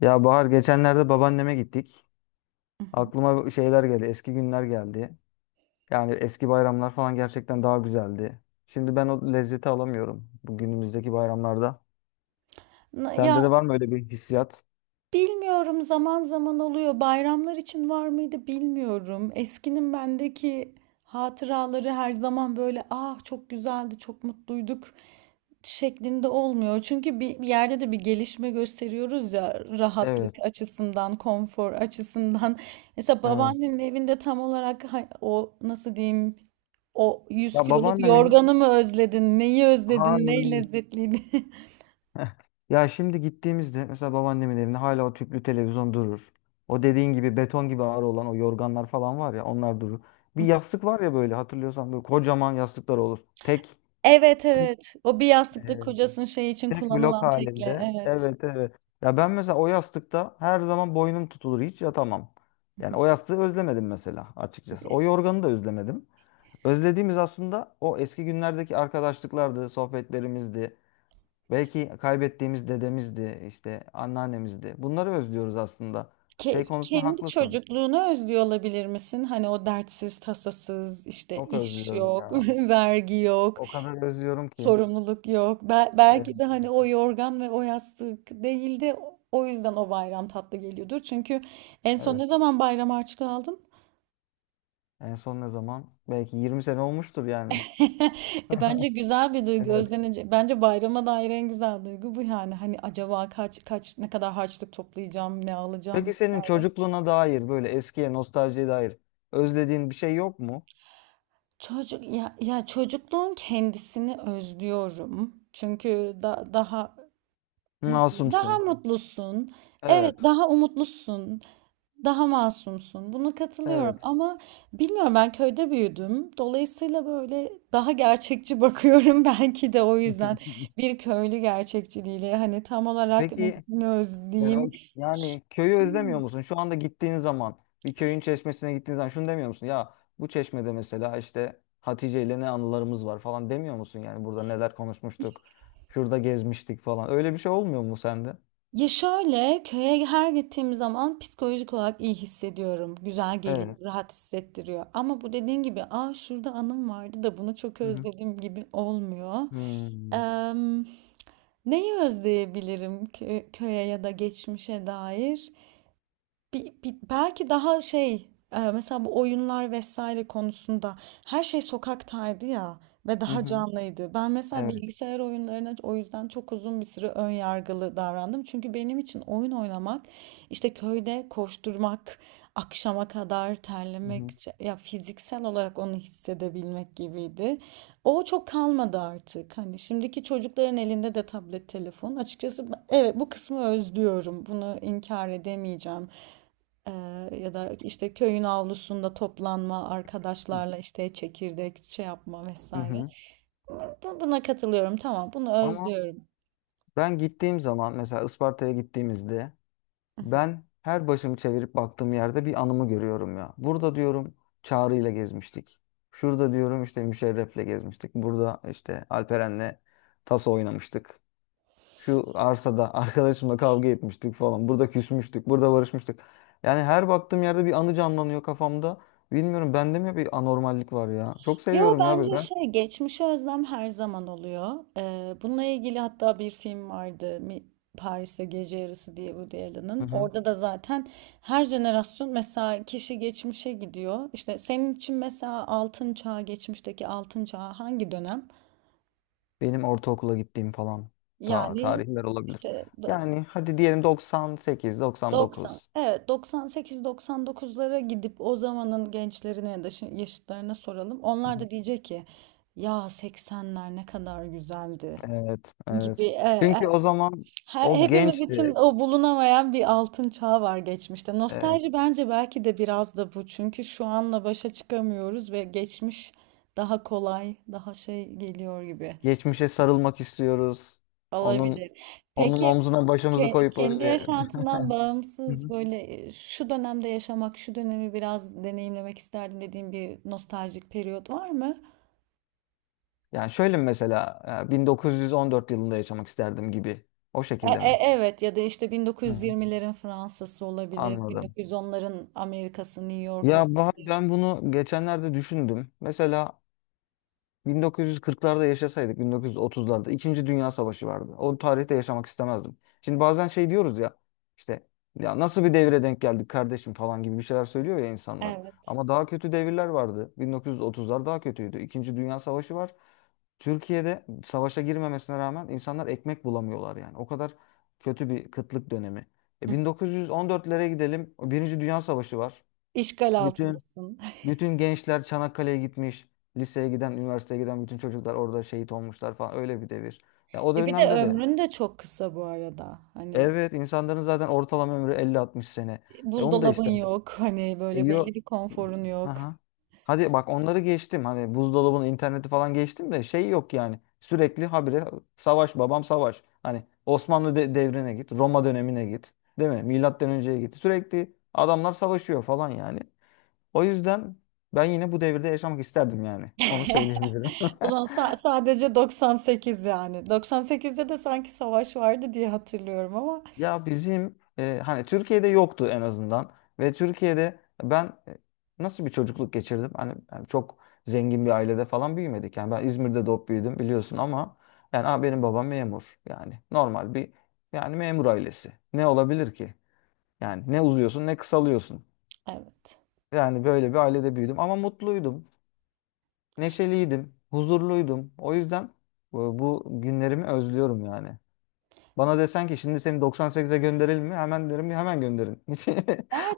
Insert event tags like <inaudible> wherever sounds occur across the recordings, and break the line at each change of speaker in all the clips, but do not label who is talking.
Ya Bahar geçenlerde babaanneme gittik.
Hı hı.
Aklıma şeyler geldi, eski günler geldi. Yani eski bayramlar falan gerçekten daha güzeldi. Şimdi ben o lezzeti alamıyorum bu günümüzdeki bayramlarda.
Na-
Sende de
Ya
var mı öyle bir hissiyat?
bilmiyorum zaman zaman oluyor. Bayramlar için var mıydı bilmiyorum. Eskinin bendeki hatıraları her zaman böyle ah çok güzeldi, çok mutluyduk şeklinde olmuyor. Çünkü bir yerde de bir gelişme gösteriyoruz ya rahatlık
Evet,
açısından, konfor açısından. <laughs> Mesela
evet.
babaannenin evinde tam olarak o nasıl diyeyim, o 100
Ya
kiloluk
babaannemin
yorganı mı özledin, neyi özledin, ne
hayır.
lezzetliydi? <laughs>
<laughs> Ya şimdi gittiğimizde mesela babaannemin evinde hala o tüplü televizyon durur. O dediğin gibi beton gibi ağır olan o yorganlar falan var ya onlar durur. Bir
Hı.
yastık var ya böyle hatırlıyorsan böyle kocaman yastıklar olur. Tek.
Evet, evet. O bir yastıkta kocasının şey için
Tek blok
kullanılan tekle.
halinde.
Evet.
Evet, evet. Ya ben mesela o yastıkta her zaman boynum tutulur. Hiç yatamam.
Hı
Yani
hı.
o yastığı özlemedim mesela açıkçası. O yorganı da özlemedim. Özlediğimiz aslında o eski günlerdeki arkadaşlıklardı, sohbetlerimizdi. Belki kaybettiğimiz dedemizdi, işte anneannemizdi. Bunları özlüyoruz aslında. Şey konusunda
Kendi
haklısın.
çocukluğunu özlüyor olabilir misin? Hani o dertsiz, tasasız, işte
Çok
iş
özlüyorum
yok,
ya.
<laughs> vergi yok,
O kadar özlüyorum ki.
sorumluluk yok.
Evet.
Belki de hani o yorgan ve o yastık değildi. O yüzden o bayram tatlı geliyordur. Çünkü en son ne
Evet.
zaman bayram harçlığı aldın?
En son ne zaman? Belki 20 sene olmuştur yani.
<laughs> E bence güzel
<laughs>
bir duygu
Evet.
özlenecek. Bence bayrama dair en güzel duygu bu yani. Hani acaba kaç kaç ne kadar harçlık toplayacağım, ne alacağım
Peki senin
vesaire.
çocukluğuna dair böyle eskiye nostaljiye dair özlediğin bir şey yok mu?
Çocuk ya, ya çocukluğun kendisini özlüyorum. Çünkü daha nasıl diyeyim, daha
Masumsun.
mutlusun. Evet,
Evet.
daha umutlusun. Daha masumsun. Buna katılıyorum
Evet.
ama bilmiyorum, ben köyde büyüdüm. Dolayısıyla böyle daha gerçekçi bakıyorum <laughs> belki de o yüzden
<laughs>
bir köylü gerçekçiliğiyle hani tam olarak
Peki
nesini
yani,
özleyeyim.
o- yani köyü özlemiyor musun? Şu anda gittiğin zaman bir köyün çeşmesine gittiğin zaman şunu demiyor musun? Ya bu çeşmede mesela işte Hatice ile ne anılarımız var falan demiyor musun? Yani burada neler konuşmuştuk, şurada gezmiştik falan. Öyle bir şey olmuyor mu sende?
Ya şöyle, köye her gittiğim zaman psikolojik olarak iyi hissediyorum. Güzel
Evet.
geliyor, rahat hissettiriyor. Ama bu dediğin gibi aa şurada anım vardı da bunu çok
Hı hı.
özledim gibi olmuyor.
Hmm.
Em, Neyi özleyebilirim köye ya da geçmişe dair? Belki daha mesela bu oyunlar vesaire konusunda her şey sokaktaydı ya ve
Hı
daha
hı.
canlıydı. Ben mesela
Evet.
bilgisayar oyunlarına o yüzden çok uzun bir süre ön yargılı davrandım. Çünkü benim için oyun oynamak işte köyde koşturmak, akşama kadar
Hı
terlemek
hı.
ya fiziksel olarak onu hissedebilmek gibiydi. O çok kalmadı artık. Hani şimdiki çocukların elinde de tablet, telefon. Açıkçası evet, bu kısmı özlüyorum. Bunu inkar edemeyeceğim. Ya da işte köyün avlusunda toplanma arkadaşlarla işte çekirdek şey yapma
Hı
vesaire.
hı.
Buna katılıyorum, tamam, bunu
Ama
özlüyorum.
ben gittiğim zaman mesela Isparta'ya gittiğimizde ben her başımı çevirip baktığım yerde bir anımı görüyorum ya. Burada diyorum Çağrı ile gezmiştik. Şurada diyorum işte Müşerref'le gezmiştik. Burada işte Alperen'le taso oynamıştık. Şu arsada <laughs> arkadaşımla kavga etmiştik falan. Burada küsmüştük. Burada barışmıştık. Yani her baktığım yerde bir anı canlanıyor kafamda. Bilmiyorum bende mi bir anormallik var ya. Çok
Yo,
seviyorum ya böyle
bence
ben.
şey, geçmişe özlem her zaman oluyor. Bununla ilgili hatta bir film vardı, Paris'te Gece Yarısı diye, Woody
Hı
Allen'ın.
hı.
Orada da zaten her jenerasyon, mesela kişi geçmişe gidiyor. İşte senin için mesela altın çağı, geçmişteki altın çağı hangi dönem?
Benim ortaokula gittiğim falan ta
Yani
tarihler olabilir.
işte
Yani hadi diyelim 98,
90,
99.
evet 98-99'lara gidip o zamanın gençlerine ya da yaşıtlarına soralım.
Hı
Onlar
hı.
da diyecek ki ya 80'ler ne kadar güzeldi
Evet,
gibi.
evet. Çünkü o zaman o
Hepimiz için
gençti.
o bulunamayan bir altın çağ var geçmişte. Nostalji
Evet.
bence belki de biraz da bu. Çünkü şu anla başa çıkamıyoruz ve geçmiş daha kolay, daha şey geliyor gibi
Geçmişe sarılmak istiyoruz.
olabilir.
Onun onun
Peki,
omzuna başımızı koyup
Kendi
öyle.
yaşantından
Hı
bağımsız
hı. <laughs>
böyle şu dönemde yaşamak, şu dönemi biraz deneyimlemek isterdim dediğim bir nostaljik periyot var mı?
Yani şöyle mi mesela 1914 yılında yaşamak isterdim gibi. O şekilde mi?
Evet, ya da işte
Hı hı.
1920'lerin Fransa'sı olabilir,
Anladım.
1910'ların Amerika'sı, New York
Ya Bahar,
olabilir.
ben bunu geçenlerde düşündüm. Mesela 1940'larda yaşasaydık, 1930'larda İkinci Dünya Savaşı vardı. O tarihte yaşamak istemezdim. Şimdi bazen şey diyoruz ya işte ya nasıl bir devire denk geldik kardeşim falan gibi bir şeyler söylüyor ya insanlar.
Evet.
Ama daha kötü devirler vardı. 1930'lar daha kötüydü. İkinci Dünya Savaşı var. Türkiye'de savaşa girmemesine rağmen insanlar ekmek bulamıyorlar yani. O kadar kötü bir kıtlık dönemi. E
Hı.
1914'lere gidelim. Birinci Dünya Savaşı var.
İşgal
Bütün
altındasın. <laughs>
bütün gençler Çanakkale'ye gitmiş. Liseye giden, üniversiteye giden bütün çocuklar orada şehit olmuşlar falan. Öyle bir devir. Ya o
E bir de
dönemde de
ömrün de çok kısa bu arada. Hani
evet insanların zaten ortalama ömrü 50-60 sene. E onu da
buzdolabın
istemem.
yok, hani
E
böyle
yo...
belli bir konforun yok.
Aha. Hadi bak onları geçtim. Hani buzdolabının interneti falan geçtim de şey yok yani. Sürekli habire savaş babam savaş. Hani Osmanlı devrine git, Roma dönemine git. Değil mi? Milattan önceye git. Sürekli adamlar savaşıyor falan yani. O yüzden ben yine bu devirde yaşamak isterdim yani. Onu
<laughs>
söyleyebilirim.
Ulan
<laughs>
sadece 98 yani. 98'de de sanki savaş vardı diye hatırlıyorum ama
Ya bizim hani Türkiye'de yoktu en azından ve Türkiye'de ben nasıl bir çocukluk geçirdim? Hani yani çok zengin bir ailede falan büyümedik. Yani ben İzmir'de doğup büyüdüm biliyorsun ama yani "Aa, benim babam memur. Yani normal bir yani memur ailesi. Ne olabilir ki? Yani ne uzuyorsun ne kısalıyorsun.
evet.
Yani böyle bir ailede büyüdüm ama mutluydum, Neşeliydim, huzurluydum. O yüzden bu günlerimi özlüyorum yani. Bana desen ki şimdi seni 98'e gönderelim mi? Hemen derim ya hemen gönderin. <laughs> Hiç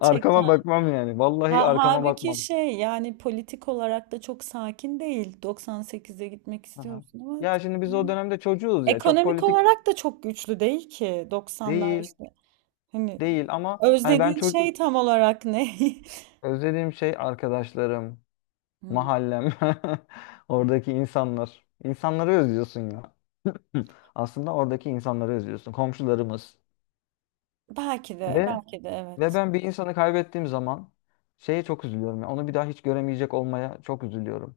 arkama bakmam yani. Vallahi
Ha,
arkama
halbuki
bakmam.
şey, yani politik olarak da çok sakin değil. 98'e gitmek
Aha.
istiyorsun ama
Ya
çok-
şimdi biz o dönemde çocuğuz ya. Çok
ekonomik
politik
olarak da çok güçlü değil ki. 90'lar
değil,
işte. Hani
değil ama hani ben
özlediğin
çok
şey tam olarak ne? <laughs>
özlediğim şey arkadaşlarım,
Hmm.
mahallem, <laughs> oradaki insanlar. İnsanları özlüyorsun ya. <laughs> Aslında oradaki insanları özlüyorsun. Komşularımız.
Belki de
Ve
belki de
Ve
evet.
ben bir insanı kaybettiğim zaman şeye çok üzülüyorum. Ya, onu bir daha hiç göremeyecek olmaya çok üzülüyorum.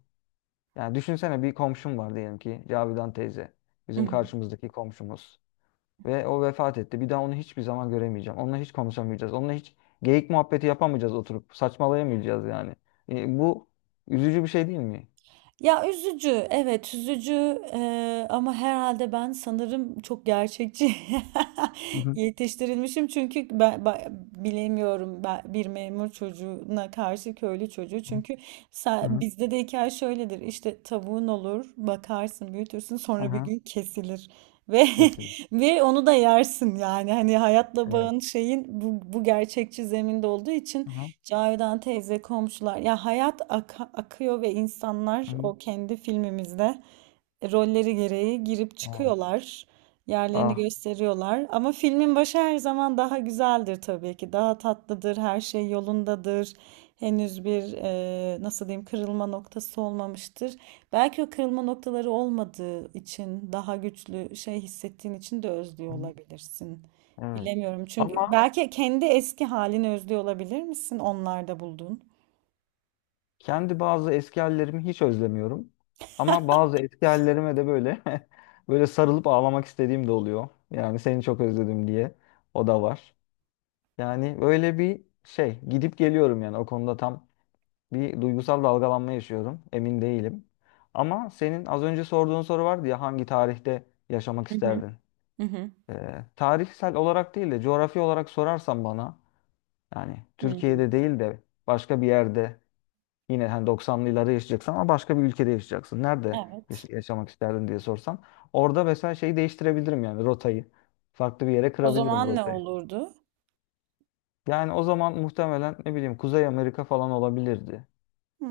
Yani düşünsene bir komşum var diyelim ki Cavidan teyze. Bizim
<laughs>
karşımızdaki komşumuz. Ve o vefat etti. Bir daha onu hiçbir zaman göremeyeceğim. Onunla hiç konuşamayacağız. Onunla hiç geyik muhabbeti yapamayacağız oturup. Saçmalayamayacağız yani. E, bu üzücü bir şey değil mi?
Ya üzücü, evet üzücü, ama herhalde ben sanırım çok gerçekçi
Hı
<laughs>
hı.
yetiştirilmişim çünkü ben bilemiyorum, ben bir memur çocuğuna karşı köylü çocuğu çünkü
Hı hı.
bizde de hikaye şöyledir, işte tavuğun olur, bakarsın, büyütürsün,
Hı
sonra bir
hı.
gün kesilir ve
Kesin.
<laughs> ve onu da yersin yani hani hayatla
Evet.
bağın şeyin bu gerçekçi zeminde olduğu için.
Hı hı.
Cavidan teyze, komşular. Ya hayat akıyor ve
Hı
insanlar
hı.
o kendi filmimizde rolleri gereği girip
Evet.
çıkıyorlar. Yerlerini
Ah.
gösteriyorlar. Ama filmin başı her zaman daha güzeldir tabii ki. Daha tatlıdır, her şey yolundadır. Henüz bir nasıl diyeyim kırılma noktası olmamıştır. Belki o kırılma noktaları olmadığı için, daha güçlü şey hissettiğin için de özlüyor
Hı hı.
olabilirsin.
Evet.
Bilemiyorum, çünkü
Ama
belki kendi eski halini özlüyor olabilir misin onlarda bulduğun?
kendi bazı eski hallerimi hiç özlemiyorum. Ama bazı eski hallerime de böyle <laughs> böyle sarılıp ağlamak istediğim de oluyor. Yani seni çok özledim diye. O da var. Yani böyle bir şey gidip geliyorum yani o konuda tam bir duygusal dalgalanma yaşıyorum. Emin değilim. Ama senin az önce sorduğun soru vardı ya hangi tarihte yaşamak
Hı hı.
isterdin?
Hı hı.
Tarihsel olarak değil de coğrafi olarak sorarsan bana yani
Hı.
Türkiye'de değil de başka bir yerde. Yine hani 90'lı yıllarda yaşayacaksın ama başka bir ülkede yaşayacaksın. Nerede yaş-
Evet.
yaşamak isterdin diye sorsam. Orada mesela şeyi değiştirebilirim yani rotayı. Farklı bir yere
O
kırabilirim
zaman ne
rotayı.
olurdu?
Yani o zaman muhtemelen ne bileyim Kuzey Amerika falan olabilirdi.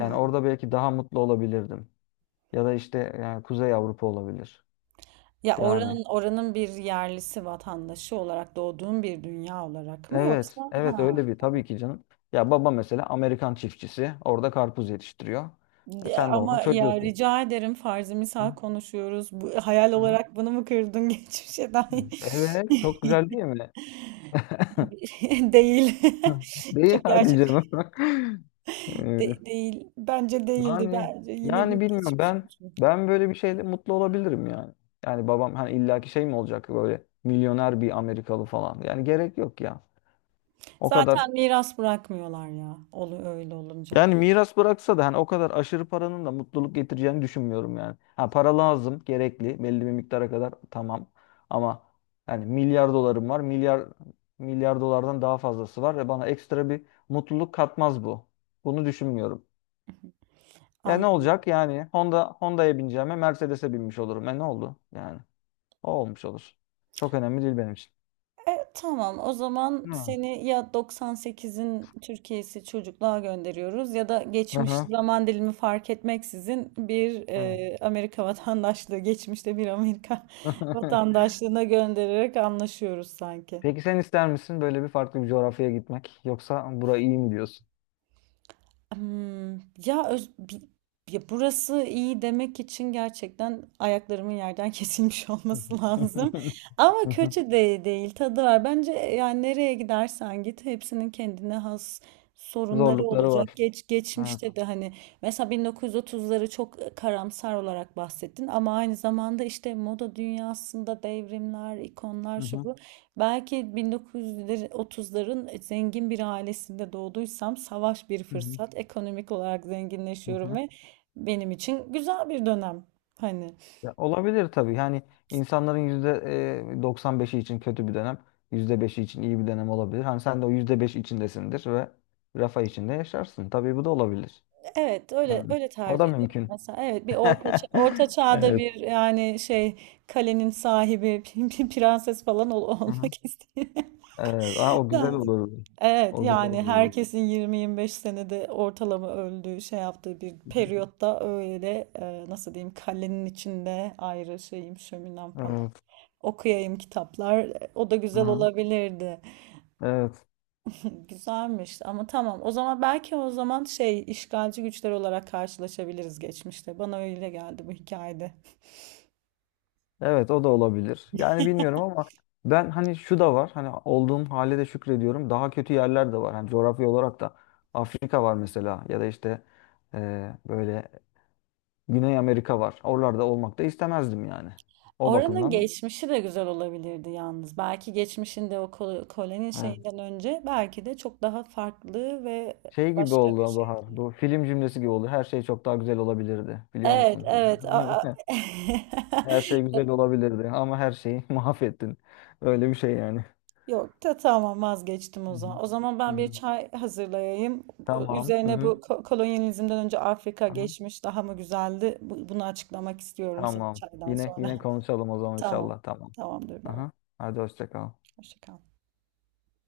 Yani orada belki daha mutlu olabilirdim. Ya da işte yani Kuzey Avrupa olabilir.
Ya
Yani
oranın, oranın bir yerlisi, vatandaşı olarak doğduğun bir dünya olarak mı yoksa?
evet, evet
Ha.
öyle bir tabii ki canım. Ya baba mesela Amerikan çiftçisi orada karpuz yetiştiriyor. E
Ya
sen de onun
ama ya
çocuğusun.
rica ederim, farzı misal
Hı,
konuşuyoruz. Bu, hayal
hı.
olarak bunu mu kırdın <laughs> geçmişe dair?
Evet, çok güzel değil mi? <laughs>
<laughs> Değil.
<laughs> Hı.
<laughs>
Değil
Çok
hadi
gerçek
canım. <laughs> Ee,
değil. Bence değildi.
yani
Bence yine bir
yani bilmiyorum
geçmiş
ben
olsun.
ben böyle bir şeyle mutlu olabilirim yani. Yani babam hani illaki şey mi olacak böyle milyoner bir Amerikalı falan. Yani gerek yok ya. O kadar
Zaten miras bırakmıyorlar ya. Olu öyle olunca.
yani miras bıraksa da hani o kadar aşırı paranın da mutluluk getireceğini düşünmüyorum yani. Ha para lazım, gerekli belli bir miktara kadar tamam. Ama yani milyar dolarım var. Milyar dolardan daha fazlası var ve bana ekstra bir mutluluk katmaz bu. Bunu düşünmüyorum. Ya ne
Anladım.
olacak yani? Honda'ya bineceğime Mercedes'e binmiş olurum. E ne oldu? Yani o olmuş olur. Çok önemli değil benim için.
Tamam, o zaman
Hmm.
seni ya 98'in Türkiye'si çocukluğa gönderiyoruz ya da
Hı
geçmiş
hı.
zaman dilimi fark etmeksizin bir
Evet.
Amerika vatandaşlığı, geçmişte bir Amerika <laughs>
<laughs>
vatandaşlığına göndererek anlaşıyoruz sanki.
Peki sen ister misin böyle bir farklı bir coğrafyaya gitmek? Yoksa burayı iyi mi diyorsun?
Hmm, Ya, öz, bi- Ya burası iyi demek için gerçekten ayaklarımın yerden <laughs> kesilmiş
Hı
olması
hı.
lazım.
<laughs>
Ama
Hı hı.
kötü de değil, tadı var. Bence yani nereye gidersen git hepsinin kendine has sorunları
Zorlukları
olacak.
var.
Geç
Evet.
geçmişte de hani mesela 1930'ları çok karamsar olarak bahsettin ama aynı zamanda işte moda dünyasında devrimler, ikonlar
Hı
şu
hı.
bu. Belki 1930'ların zengin bir ailesinde doğduysam savaş bir
Hı hı.
fırsat. Ekonomik olarak
Hı
zenginleşiyorum
hı.
ve benim için güzel bir dönem. Hani
Ya olabilir tabii. Yani insanların yüzde 95'i için kötü bir dönem, %5'i için iyi bir dönem olabilir. Hani sen de o yüzde 5 içindesindir ve rafa içinde yaşarsın. Tabii bu da olabilir.
evet, öyle
Yani
öyle
o da
tercih ederim.
mümkün.
Mesela evet bir
<laughs>
orta çağda
Evet.
bir yani şey, kalenin sahibi <laughs> bir prenses falan
Hı hı.
olmak istiyorum.
Evet. Aa, o güzel
<laughs>
olur.
Evet
O güzel
yani
olur.
herkesin 20-25 senede ortalama öldüğü şey yaptığı bir
Hı hı.
periyotta öyle nasıl diyeyim kalenin içinde ayrı şeyim, şöminem falan,
Evet.
okuyayım kitaplar o da
Hı
güzel
hı.
olabilirdi.
Evet.
<laughs> Güzelmiş ama tamam o zaman, belki o zaman şey, işgalci güçler olarak karşılaşabiliriz geçmişte, bana öyle geldi bu hikayede.
Evet o da olabilir. Yani bilmiyorum ama ben hani şu da var. Hani olduğum hale de şükrediyorum. Daha kötü yerler de var. Hani coğrafya olarak da Afrika var mesela ya da işte böyle Güney Amerika var. Oralarda olmak da istemezdim yani. O
Oranın
bakımdan
geçmişi de güzel olabilirdi yalnız. Belki geçmişinde o koloni
evet.
şeyinden önce belki de çok daha farklı ve
Şey gibi
başka bir
oldu
şey.
Bahar. Bu film cümlesi gibi oldu. Her şey çok daha güzel olabilirdi. Biliyor
Evet,
musun?
evet. A-
<laughs> Her şey güzel
<laughs>
olabilirdi ama her şeyi <laughs> mahvettin. Öyle bir şey yani.
Yok da tamam, vazgeçtim o
Hı
zaman.
hı.
O zaman
Hı
ben bir
hı.
çay hazırlayayım.
Tamam. Hı
Üzerine bu
hı.
kolonyalizmden önce Afrika
Aha.
geçmiş daha mı güzeldi? Bunu açıklamak istiyorum senin
Tamam.
çaydan
Yine
sonra.
yine konuşalım o
<laughs>
zaman
Tamam.
inşallah. Tamam.
Tamamdır baba.
Aha. Hadi hoşça kal.
Hoşça kal.